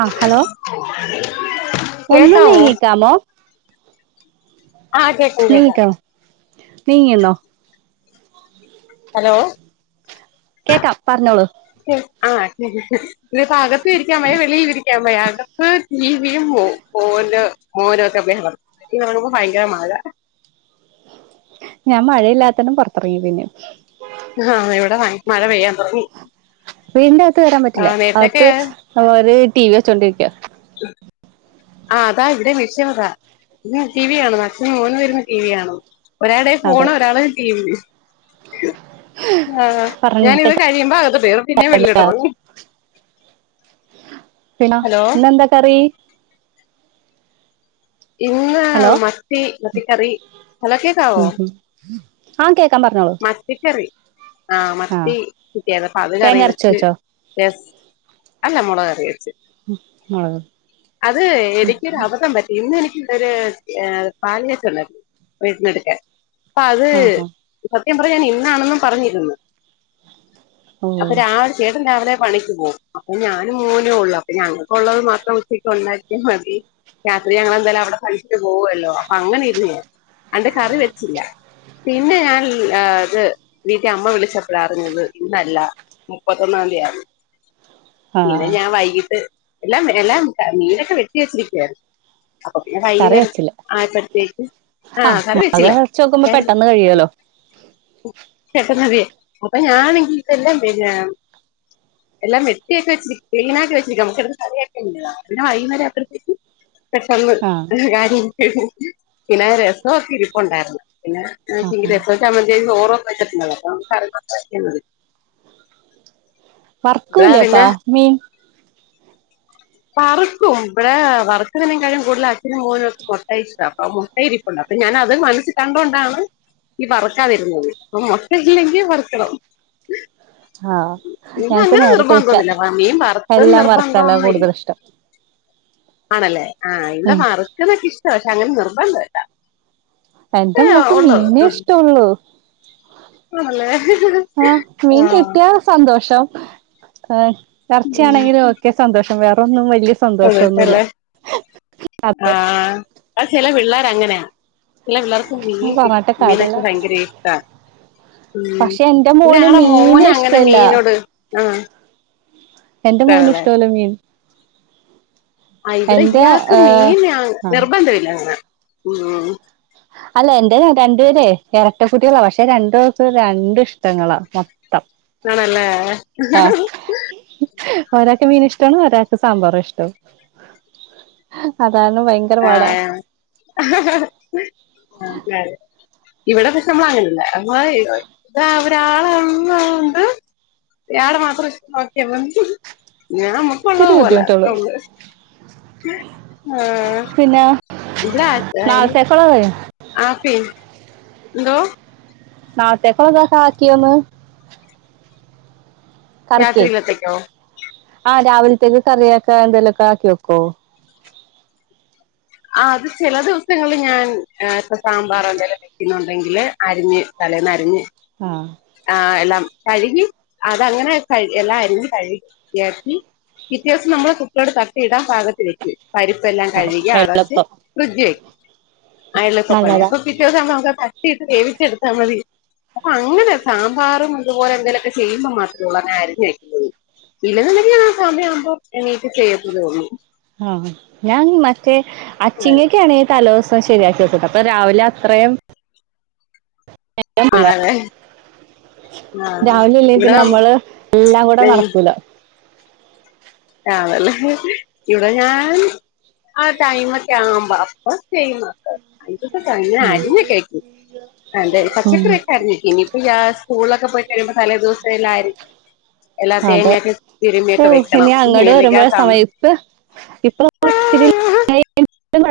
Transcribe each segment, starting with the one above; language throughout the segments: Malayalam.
ആഹ് ഹലോ കേക്കാവോ ഹലോ ആഹ് കേ നീ [unintelligible] നീങ്ങിന്നോ ഹലോ കേക്കാം പറഞ്ഞോളൂ [unintelligible] ആഹ് ഇതിപ്പോ അകത്തും ഇരിക്കാൻ വെയ്യാ വെളിയിൽ ഇരിക്കാൻ വെയ്യാ അകത്ത് ടിവിയും മോ മോനു മോനും ഒക്കെ ബഹളം ഇന്നാവുമ്പോ ഭയങ്കര മഴ ഞാൻ മഴയില്ലാത്തപ്പോ പൊറത്തറങ്ങി പിന്നെ ആഹ് ഇവിടെ മഴ പെയ്യാൻ തൊടങ്ങി വീടിന്റെ അകത്ത് കേറാൻ പറ്റില്ല അകത്ത് ഓര് ടി വി വെച്ചോണ്ടിരിക്കാ [unintelligible] ആഹ് അതാ ഇവിടെ വിഷയമിതാ [unintelligible] ടി വി കാണുന്നു അച്ഛനും മോനും ഇരുന്ന് ടി വി കാണുന്നു ഒരാളുടെ കൈയിൽ അതെ ഫോണ് ഒരാള് ടി വി ആഹ് പറഞ്ഞിട്ട് ഞാനിത് കഴിയുമ്പോ അകത്തോട്ട് കേറും പിന്നെം കാര്യല്ല വെളിയോട്ട് ഇറങ്ങും പിന്നെ ഹലോ ഇന്നെന്താ കറി ഇന്ന് ഹലോ മത്തി മത്തി കറി ഹലോ കേക്കാവോ ആം കേക്കാം പറഞ്ഞോളൂ മത്തിക്കറി ആഹ് മത്തി കിട്ടിയാരുന്നു അപ്പൊ അത് കറി തേങ്ങ അരച്ച് വെച്ചു വെച്ചോ യെസ് അല്ല മുളക് കറി വെച്ചു മുളക് അത് എനിക്ക്‌ ഒരു അബദ്ധം പറ്റി ഇന്ന് എനിക്ക്‌ ഒര് പാല്കാച്ചൽ ഇണ്ടായിരുന്നു വീട്ടിനടുക്കെ അപ്പോ അത് ആഹ് ആഹ് സത്യം പറഞ്ഞി ഞാൻ ഇന്നാണെന്ന് പറഞ്ഞിരുന്നു ഓ അപ്പൊ രാ ചേട്ടൻ രാവിലെ പണിക്ക് പോകും അപ്പോ ഞാനും മോനും ഒള്ളു അപ്പൊ ഞങ്ങൾക്കുള്ളത് മാത്രം ഉച്ചക്ക് ഉണ്ടാക്കിയാൽ മതി രാത്രി ഞങ്ങളെന്താലും അവിടെ [unintelligible] പോവല്ലോ അപ്പോ അങ്ങനെ ഇന്ന് എന്നിട്ട് കറി വെച്ചില്ല പിന്നെ ഞാൻ ആഹ് അത് വീട്ടി അമ്മ വിളിച്ചപ്പളാ അറിഞ്ഞത് ഇന്നല്ല മുപ്പത്തൊന്നാം തീയതിയാന്ന് പിന്നെ ആഹ് ഞാൻ വൈകിട്ട് എല്ലാം എല്ലാം മീനൊക്കെ വെട്ടി വെച്ചിരിക്കാരുന്നു അപ്പൊ പിന്നെ കറി വൈകുന്നേരം വെച്ചില്ല ആയപ്പോഴത്തേക്ക് ആഹ് കറി മുളക് വെച്ചില്ല അരച്ച് വെക്കുമ്പോ പെട്ടെന്ന് കഴിയോല്ലോ [unintelligible] അപ്പോ ഞാണെങ്കിൽ എല്ലാം വര്യ എല്ലാം വെട്ടിയൊക്കെ വെച്ചിരി ക്ലീൻ ആക്കി വെച്ചിരിക്കാ നമുക്ക്‌ എടുത്ത് കറി ആക്കിയാ മതി പിന്നെ വൈകുന്നേരായപ്പത്തേക്ക് പെട്ടെന്ന് ആഹ് കാര്യം ഒക്കെ പിന്നെ രസൊക്കെ ഇരിപ്പുണ്ടായിരുന്നു പിന്നെ ആഹ് രസോം ചമ്മന്തിം ചോറോക്കെ വെച്ചിട്ടുണ്ടാരുന്നു അപ്പം കറിണ്ടാക്കിയാൽ മതി ഇവിടെ വറക്കൂലേപ്പൊ പിന്നെ മീൻ വറുക്കും ഇവിടെ വറക്കുന്നതിനേകാൾ കൂടുതൽ അച്ഛനും മോനും ഒക്കെ മോട്ടയ ഇഷ്ടം അപ്പൊ മുട്ട ഇരി ട്ടുണ്ട് അപ്പോ ഞാന് അത് മനസ്സിൽ കണ്ടോണ്ടാണ് ഈ വറ്ക്കാതിരുന്നത് അപ്പോ മൊട്ട ഇല്ലെങ്കിൽ വറക്കണം ആഹ് ഇപ്പ ഞങ്ങക്ക് അങ്ങനെ നേരെ നിർബന്ധം തിരിച്ചാ ഒന്നുമല്ല മീൻ വറുത്ത് എല്ലാം നിർബന്ധം വറക്കല ഒന്നും ഇല്ല കൂടുതൽ ഇഷ്ടം ആണല്ലേ ആഹ് ഇവിടെ ഉം വറക്കുന്നൊക്കെ ഇഷ്ടവാ പക്ഷേ അങ്ങനെ നിർബന്ധം ഇല്ല എന്റെ മോക്ക് മീനെ ഇഷ്ട്ടൊള്ളൂ. ആണല്ലേ ആഹ് ആ മീൻ കിട്ട്യാ സന്തോഷം എഹ് ഉം. എറച്ചിയാണെങ്കിലും ഓക്കെ സന്തോഷം. വേറൊന്നും വല്യ സന്തോഷല്ലേ അത് ആഹ് അത് ചെല പിള്ളാര് അങ്ങനെയാ. ചെല പിള്ളാർക്കും മീൻ കിട്ട് പറഞ്ഞിട്ട് മീനക്ക കാര്യല്ല ഭയങ്കര ഇഷ്ടാ. ഉം പക്ഷെ എന്റെ ഇവട മോന് ഞങ്ങടെ മീന് മോനങ്ങനെ ഇഷ്ടല്ല മീനോട് ആഹ് എന്റ മോന് ഇഷ്ടവല്ല മീൻ. ആഹ് ഇവിടെ എന്റെ ഇയാക്ക് ഏഹ് മീൻയങ് ആഹ് നിർബന്ധവില്ല അങ്ങന ഉം. അല്ല എൻ്റെ രണ്ട്പേരെ എരട്ട കുട്ടികളാ പക്ഷെ രണ്ട് പേർക്കും രണ്ട് ഇഷ്ടങ്ങളാ. മൊ ത്തം. ആണല്ലേ. ഒരാക്ക് മീനിഷ്ടാണ് ഒരാക്ക് സാമ്പാറുവാ ഇഷ്ടം. അതാണ് ഭയ ആഹ്. [unintelligible] ഇവട പക്ഷെ നമ്മളങ്ങനല്ല. [unintelligible] റ്റാളൊള്ളോണ്ട് ഇയാട മാത്രം ഇഷ്ടം നോക്കിയാ മതി. ഞാൻ മൊ പ്പ ഇത്തിരി ഒള്ളത് പോലെ അത്ര ബുദ്ധിമുട്ടുള്ളൂ ഒള്ള് ആഹ് പിന്നേ ഇവട ആത് അയ്ന് കൊള്ളാതായോ [unintelligible] എന്തോ? നാളത്തേക്കൊള്ളതൊക്കെ ആക്കിയോന്ന്. കറിക്കെ. രാത്രിയിലത്തേക്കോ ആഹ് രാവിൽത്തേക്ക് കറിയാക്കാൻ എന്തെലൊക്കെ ആക്കി വെക്കോ? ആഹ് അത് ചെല ദിവസങ്ങളില് ഞാൻ ഏഹ് ഇപ്പ സാമ്പാറോ എന്തെലും വെക്ക്‌ന്നൊണ്ടെങ്കില് അരിഞ്ഞ് തലേന്നരിഞ്ഞ് ആഹ് ആഹ് എല്ലാം കഴ്‌കി അതങ്ങനെ കഴ്‌ എല്ലാം അരിഞ്ഞ് കഴ്കി വൃത്തിയാക്കി, പിറ്റ്യോസം നമ്മള് കുക്കറോട്ട് തട്ടി ഇടാം പാകത്തി വെക്കും. പരിപ്പെല്ലാം ആഹ് കഴ്കി അടച്ച് എളുപ്പം ഫ്രിഡ്ജി വെക്കും. ആഹ് എളുപ്പ പണി. നല്ലതാ അപ്പം പിറ്റോസാവുമ്പം നമുക്കത് തട്ടിയിട്ട് വേവിച്ചെടുത്താമതി. അപ്പ അങ്ങനെ. സാമ്പാറും ഇത്പോലെ എന്തേലൊക്കെ ചെയ്യുമ്പം മാത്രേ ഒള്ളൂ അങ്ങനെ അരിഞ്ഞ് വെയ്ക്കുന്നത്. പിന്നേ ന്ന്ണ്ടെങ്കി ഞാനാ സമയാവുമ്പം എണീറ്റ് ചെയ്യത്തതെ ഒള്ളൂ. ആഹ് ഞാനിനി മറ്റേ അച്ചിങ്ങ്യക്കാണെ തലോസം ശരിയാക്കി വെക്കുട്ടാ. അപ്പ രാവിലെ അത്രേം ആണല്ലെ. രാവിലല്ലെ ഇവിടെ പിന്നെ നമ്മള് എല്ലാം കൂടെ നടക്കൂല. ആണല്ലെ ഇവ്ട ഞാൻ ആ ടൈമൊക്കെ ആവ്മ്പം അപ്പം ചെയ്യുന്നത്. ഇതൊക്കെ തന്നെ അരിഞ്ഞെക്കെ വെയ്ക്കും. അതെ ഉം പച്ചക്കറിയൊക്കെ അരിഞ്ഞ് വെയ്ക്കും. ഇനി ഇപ്പ ഞാ സ്കൂൾലൊക്കെ പോയ് കഴിയുമ്പ തലേ ദിവസ് സത്തെ എല്ലാ അരി എല്ലാ അതെ തേങ്ങയൊക്കെ ഓ തിരുമ്മിയൊക്കെ വെക്കണം. ഇനി അങ്ങട് ഇല്ലെങ്കി ആ വര്മ്പഴാ സം സമയത്ത് ഇപ്പ ഇപ്പള് [unintelligible] ഇത്തിരി [unintelligible]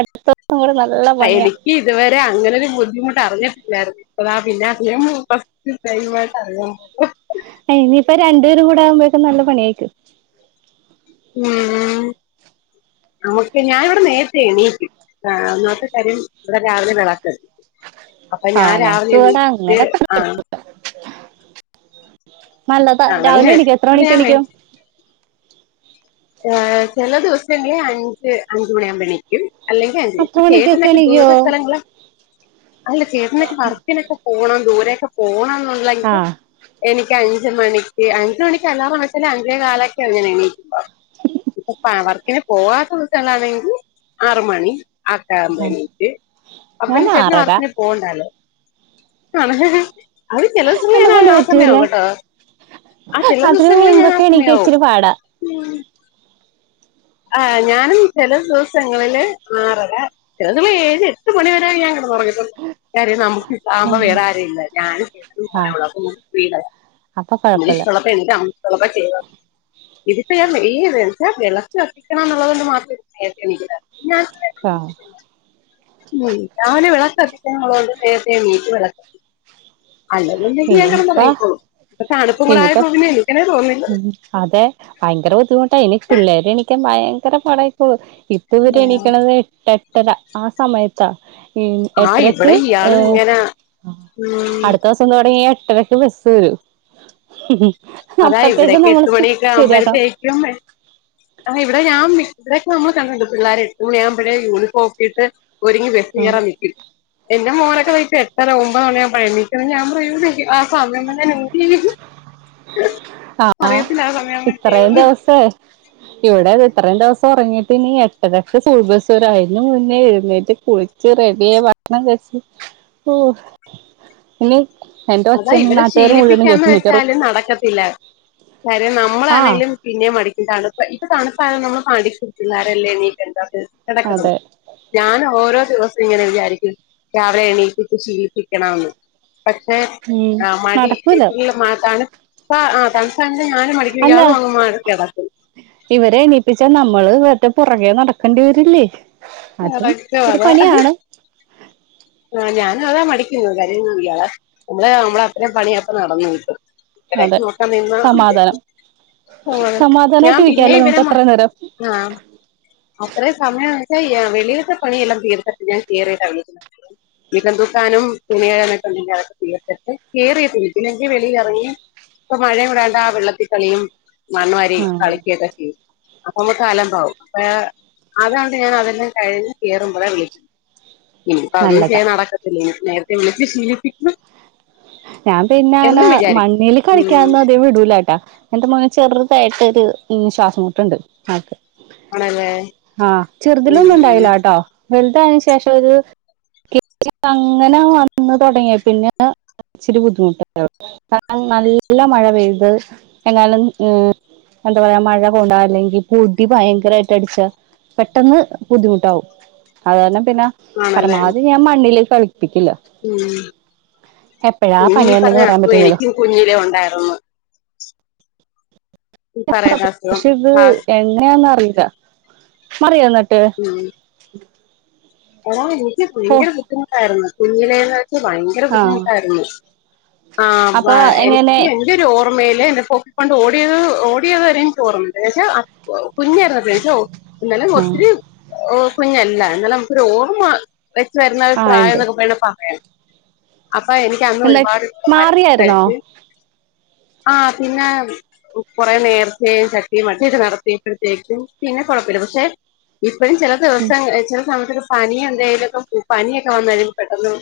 അട് ത്തങ്ങട് നല്ല [unintelligible] എനിക്ക് ഇത് വരെ അങ്ങനൊര് ബുദ്ധിമുട്ട് അറിഞ്ഞ്ട്ടില്ലാര്ന്ന്. ഇപ്പളാ പിന്നെ [unintelligible] അഹ് ഇനീപ്പ രണ്ട് പേരും കൂടെ ആവ്മ്പഴെക്ക്‌ നല്ല പണിയായ്ക്കും ഉം നമുക്കെ ഞാ ഇവട നേരത്തെ എണീക്കും ആഹ് ഒന്നാമത്തെ കാര്യം ഇവട രാവിലെ [unintelligible] അപ്പ ആ ഞാ രാവ്ലെ ഞങ്ങക്ക് ഇവിടെ എണീറ്റ് അങ്ങനെ ആഹ് നല്ലതാ ആണല്ലെ രാവിലെ എണീക്കും എത്ര മണിക്ക് ഞാ എണീക്കും യാ ചെല ദിവസ ഇനി അഞ്ച് അഞ്ച് മണി ആവ്മ്പ എണീ ക്കും അല്ലെങ്കി പത്ത് അഞ്ചെത്ത് മണിക്കൊക്കെ ചേട്ടനൊക്ക ദൂര എണീക്കോ സ്ഥലങ്ങള് അല്ല ചേട്ടനൊക്കെ വർക്കിനൊക്കെ പോണം ദൂരെക്ക ആ പോണന്നൊള്ളങ്കി എനിക്ക് അഞ്ച് മണിക്ക് അഞ്ച് മണിക്ക് അലാറം വെച്ചാല് അഞ്ചേ കാലൊക്കെ അങ്ങനെ എണീകാൻ ഉ [unintelligible] ഇപ്പ ആഹ് വർക്കിന് പോവാത്ത [unintelligible] ണെങ്കിൽ ആറ് മണി [unintelligible] എണീറ്റ് ഞാൻ [unintelligible] ചേട്ടന് ആറര വർക്ക്ന് പോണ്ടാല്ലോ [unintelligible] അത് ചെല എന്നെ സമയം കൊണ്ട് ആ പറ്റൂല സമയാവും കേട്ടോ ആഹ് ചെല അതിന് ദിവസങ്ങളിൽ ഞാൻ ആ മുൻപൊക്കെ എണീക്ക സമയാകും ഇച്ചിരി പാടാ ആഹ് ഞാനും ചെല ദിവസങ്ങളില് ആറര [unintelligible] ഏയ് എട്ട് മണിവരെ ഞാൻ കിടന്നുറങ്ങിയിട്ടു നമുക്ക് ആവുമ്പോ ഉം. വേറെ ആരേ ഇല്ല ഞാനും ആ [unintelligible] അപ്പൊ കൊഴപ്പല്ല [unintelligible] ചെയ്യ ഇത്പ്പ [unintelligible] ശ്രദ്ധിക്കണം എന്നത് കൊണ്ട് മാത്ര നേരത്തെ എണീക്കുന്നത് ഞാൻ ആഹ് [unintelligible] വിളക്ക് കത്തിക്കാൻ ഓളോട് നേരത്തെ എണീറ്റ് വിളക്ക് അല്ലെങ്കിൽ ഞാൻ കിടന്നു ഇനിയിപ്പോ ഉറങ്ങിക്കോളൂ ഇപ്പൊ തണുപ്പും ഇനിയിപ്പോ [unintelligible] എനീക്കനെ തോന്നുന്നില്ല ഉം അതെ ഭയങ്കര ബുദ്ധിമുട്ടായി ഇനി പിള്ളേരെ എണിക്കാൻ ഭയങ്കര പാടായിക്കും ഇപ്പവരെ എണീക്ക്ണത്- എട്ടര ആഹ് സമയത്താ ആ എട്ട്രക്ക് ഇവിടെ ഇയാളും ഏഹ് ഇങ്ങനെ ഉം അടുത്ത ദിവസം തുടങ്ങി എട്ടരക്ക് ബസ്സ് വരും അതാ അപ്പത്തേക്ക് ഇവിടേക്ക് നമ്മള് എട്ട് മണിയൊക്കെ ശരിയാക്കണം [unintelligible] ആഹ് ഇവിടെ ഞാൻ ഇവിടൊക്കെ നമ്മള് കണ്ടിട്ടുണ്ട് പിള്ളേരെ എട്ട് മണിയാകുമ്പയേ യൂണിഫോം ഒക്കിട്ട് ഒരുങ്ങി ബസ് ഉം കയറൻ നിൽക്കും എന്റെ മോ [unintelligible] എട്ട് എട്ടര ഒൻമ്പത് മണി ആവുമ്പഴേ എണീക്കു ഞാൻ പറയും [unintelligible] സമയം തന്നെ [unintelligible] ആഹ് ആ സമയം എന്ത് ഇത്രയും ചെയ്യുമെന്ന് ദിവസേ ഇവിടെ ഇത്രയും ദിവസം ഒറങ്ങിയിട്ട് ഇനി എട്ടരക്ക് സ്കൂൾ ബസ് വരും അതിന്നു മുന്നേ എഴുന്നേറ്റ് കുളി ച്ച് റെഡിയായി ഭക്ഷണം കഴിച്ച് ഓഹ് ഇനി എന്റെ അതാ ഒച്ച ഇവരെ നാട്ടുകാർ മുഴുവനും ശീലിപ്പിക്കാന്ന് കേൾക്കു മിക്കവാറും വെച്ചാല് നടക്കത്തില്ല കാര്യം നമ്മൾ ആഹ് ആണെങ്കിലും പിന്നെ മടിക്ക തണുപ്പ ഇപ്പൊ തണുപ്പാല നമ്മള് അതെ [unintelligible] ഞാൻ ഓരോ ദിവസം ഇങ്ങനെ വിചാരിക്കും രാവിലെ എണീപ്പിച്ച് ശീലിപ്പിക്കണം എന്ന്. പക്ഷെ. ഉം ആഹ് മടി നടക്കൂല തണുപ്പാ ആഹ് തണുപ്പാ [unintelligible] ഞാനും മടിക്കും അല്ല ഇയാളും അങ്ങ് കിടക്കും. ഇവരെ എണീപ്പിച്ചാൽ നമ്മള് വെറുതെ പുറകെ നടക്കേണ്ടി വരില്ലേ? അതും നടക്കും ഒരു പണിയാണ് ആ ഞാൻ അതാ മടിക്കുന്നു കാര്യം ഒന്നും ഇല്ലാ നമ്മള അത്തരം പണിയപ്പം നടന്നു കിട്ടും. ഇവരെ ഒക്കെ അതെ നോക്കാ നിന്നാ സമാധാനം ഞാൻ സമാധാനായിട്ട് പിന്നെ ഇരിക്കാല്ലോ ഇവരെ നമുക്ക് അത്ര നേരം ആഹ് അത്രയും സമയം വെച്ചാൽ വെളിയിൽത്തെ പണിയെല്ലാം തീർത്തിട്ട് ഞാൻ കയറിട്ടാ വിളിക്കുന്നത്. മിറ്റം തൂക്കാനും തുണി [inaudible] ഉണ്ടെങ്കിൽ അതൊക്കെ തീർത്തിട്ട് കയറിയിട്ട് വിളിക്കും അല്ലെങ്കിൽ വെളിയിലിറങ്ങി ഇപ്പൊ മഴയും ഇടാണ്ട് ആ വെള്ളത്തി കളിയും മണ്ണ് വാരി ആഹ് കളിക്കു ഒക്കെ ചെയ്യും. അപ്പൊ നമ്മുക്ക് അലംമ്പാവും അപ്പൊ അതണ്ട് ഞാൻ അതെല്ലാം കഴിഞ്ഞ് കയറുമ്പോഴാ വിളിക്കുന്നത്. ഇ ഇപ്പ അന്നും നല്ലതാ ചെയ്യാൻ നടക്കത്തില്ല ഇനി നേരത്തെ വിളിച്ച് ശീലിപ്പിക്കുണം ഞാൻ പിന്നെ അങ്ങനെ മണ്ണിൽ ഉം കളിക്കാനൊന്നും അതികം വിടൂലട്ടാേ എന്റെ മോനാണെങ്കിൽ ചെറുതായിട്ടൊ ഒരു ശ്വാസംമുട്ടുണ്ട് ആൾക്ക് ആണല്ലേ ആഹ് ചെറുതിലൊന്നും ഉം ഉണ്ടായില്ലാട്ടോ. വലുതായതിന് ശേഷം ഒരു [inaudible] അങ്ങനെ വന്ന് തുടങ്ങിയ പിന്നെ ഇച്ചിരി ബുദ്ധിമുട്ട്ണ്ട് കാരണം നല്ല മഴ പെയ്ത് എന്നാലും ഏ എന്താ പറയാ മഴ കൊണ്ടാൽ അല്ലെങ്കിൽ പൊടി ഭയങ്കരമായിട്ട് അടിച്ച പെട്ടെന്ന് ബുദ്ധിമുട്ടാവും അത് കാരണം പിന്നെ ആണല്ലേ പരമാവധി ഞാൻ മണ്ണിലേക്ക് കളിപ്പിക്കില്ല. എപ്പഴാ ഉം പണി നീ വരുന്നേന്ന് പറഞ്ഞ പറയാൻ അസുഖം പറ്റില്ലല്ലോ എനിക്കും കുഞ്ഞിലേ ഒണ്ടായിര്ന്ന്. ഈ പറയുന്ന അസുഖം പക്ഷെ ഇത് ആ എങ്ങനെയാന്ന് അറിയില്ല മാറിയോ എന്നിട്ട് ഉം എടാ എനിക്ക് ഓ ഭയങ്കര ബുദ്ധിമുട്ടായ്ര്ന്ന് കുഞ്ഞിലേന്ന് വെച്ച് ഭയ ഭയങ്കര ആഹ് ബുദ്ധിമുട്ടാര്ന്ന് ആ വ അപ്പൊ എനിക്ക് എങ്ങനെ എനി എന്റെ ഒരു ഓർമ്മയിയില് എന്റെ പൊക്കിക്കോണ്ട് ഓടിയത് ഓടിയത് ഓർമ്മണ്ട് പക്ഷെ കുഞ്ഞയ്ര്ന്നപ്പഴാ എനിക്ക് ഒ ന്നാലും ആഹ് ഒത്തിരി കുഞ്ഞല്ല എന്നാലു നമുക്കൊരു ഓർമ്മ വെച്ച് വരുന്ന ഒരു ആഹ് പ്രായം ഇണ്ട് എന്നൊക്കെ പറയണ ഒര് സമയം അപ്പൊ എനിക്ക് എനിക്ക് അന്ന് എന്ത ഒരുപാട്ഇഷ്ട്ടം ആയിരുന്നു മാറിയായിരുന്നോ കരിക്ക് ആ പിന്നെ കൊറെ നേർച്ചയും ചട്ടിയും മറ്റെ ഇത് നടത്തിയപ്പോഴത്തേക്കും പിന്നെ കൊഴപ്പല്ല പക്ഷെ ഇപ്പഴും ചെല ഉം ദിവസങ്ങള് ചെല സമത്ത് പനി എന്തേലോക്കെ പനിയൊക്കെ വന്നാലും പെട്ടെന്ന്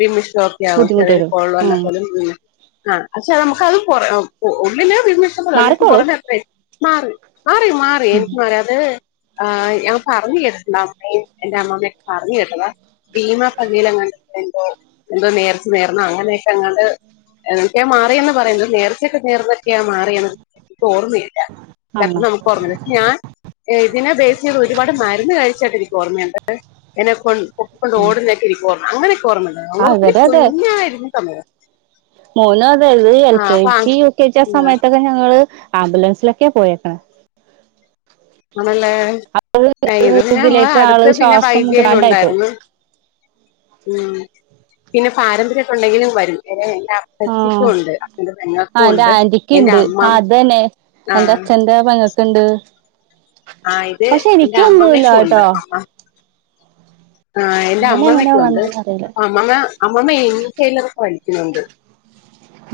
വിമിഷ്ട്ടാ ബുദ്ധിമുട്ട് ചെറിയൊരു വരും [unintelligible] ന്ന് ഉം കത് ആ പക്ഷെ നമുക്ക്ത് കൊ ഉള്ളിലെ വി എനിക്ക് പുറ മാറിക്കോളും എത്ര മാറി മാറി മാറി എനിക്ക് മാറി അത് ആ ഞാൻ പറഞ്ഞ് കേട്ടിട്ട് അമ്മയും എന്റെ അമ്മമ്മ ഒക്കെ പറഞ്ഞ് കേട്ടതാ ഭീമ പള്ളില് എങ്ങണ്ടോ എന്തോ നേർച്ച നേർന്ന് അങ്ങനെയൊക്കെ എങ്ങാണ്ട് എന്തൊക്കെയാ മാറിന്ന് പറയുന്നു നേർച്ചക്കെ നേർന്ന് ഒക്കെയാ മാറിയെന്ന് എനിക്ക് ഓർമ്മയില്ല. ആണോ [inaudible] ഓർമ ഇല്ല ഞാൻ ഇതിനെ ബേസ് ചെയ്ത് ഒരുപാട് മരുന്ന് കഴിച്ചായിട്ട് എനിക്ക് ഓർമ്മയ്ണ്ട്. എന്നെ കൊ കൊപ്പ ഓടുന്നക്കെ ഇരിക അങ്ങനൊക്കെഓർമ്മണ്ട് അത് ആഹ് ഒത്തിരി ഇവരെ കുഞ്ഞായിരുന്ന സമയ മോനോ അതായത് എൽ കെ അപ്പൊ ജി അ- യു കെ ജി ആ സമയത്തൊക്കെ ഞങ്ങള് ആംബുലൻസിലൊക്കെ പോയേക്ക്ണെ. ആണല്ലേ ഇത് പിന്നെ ഞങ്ങളെ ഇതിലേക്ക് ആള് അടുത്ത് പിന്നെ ശ്വാസം വൈദ്യേനും കിട്ടാണ്ടായിപ്പോ ഉണ്ടായിര്ന്നു. ഉം പിന്നെ പാരമ്പര്യക്കെ ഉണ്ടെങ്കിലും വരും. [unintelligible] എലച്ചിക്കും ആഹ് ഉണ്ട് അച്ഛന്റെ പെങ്ങക്കും ആഹ് എന്റെ ഉണ്ട് ആന്റിക്ക് എന്റെ ഇണ്ട് അമ്മ അതന്നെ ആ എന്റെ അച്ഛന്റെ പെങ്ങക്ക്ണ്ട്. ആ ഇത് പഷെ എന്റെ എനിക്കൊന്നുംല്ല അമ്മാമ്മയ്ക്കും ട്ടോ. ഉണ്ട് അമ്മ ആഹ് എന്റെ അമ്മമ്മ എങ്ങനെയാ യ്ക്കുണ്ട് വന്നേന്ന് അറിയില്ല ആ അമ്മമ്മ അമ്മമ്മ യുകെയിലോക്കെ പഠിക്കുന്നുണ്ട്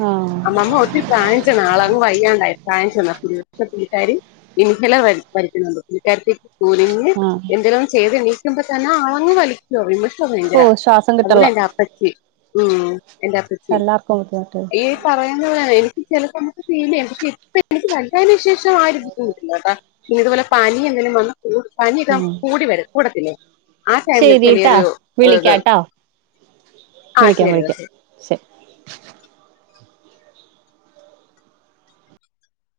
ആഹ് അമ്മമ്മ ഇത്തിരി പ്രായചെന്ന ആളാ അങ് വയ്യാണ്ടായി പ്രായചെന്ന [unintelligible] പുള്ളികാരി ഇന്ഹലർ വലി വലിക്കുന്നുണ്ട് പുള്ളികാര്ത്തി കൂനിഞ്ഞ് ആഹ് എന്തെലുന്ന് ചെയ്ത് എനീക്കുമ്പോ തന്നെ ആളങ്ങ് വലി വിമ്മിഷ്ട്ടം [unintelligible] ഓഹ് ശ്വാസം അതുപോലെ കിട്ടണില്ല എന്റെ അപ്പച്ചി ഉം. എന്റെ അപ്പച്ചി എല്ലാർക്കും ബുദ്ധിമുട്ട് ഈ പറയുന്ന പോലെല്ല എനിക്ക് ചെല സമയത്ത് ഫീലയ്യും പക്ഷെ ഇപ്പ എനിക്ക് വൽതായെന് ശേഷം ആരി [unintelligible] ട്ടാ. ഇതുപോലെ പനി എന്തെലും വന്ന് കൂടും പനി ഇതാ ആഹ് കൂടി വരും കൂടത്തില്ലെ ശരിട്ടാ ഇത് വിളിക്ക്യാട്ടോ ആ വിളിക്ക്യാം ശരി വിളിക്ക്യാം ശരി ശരി.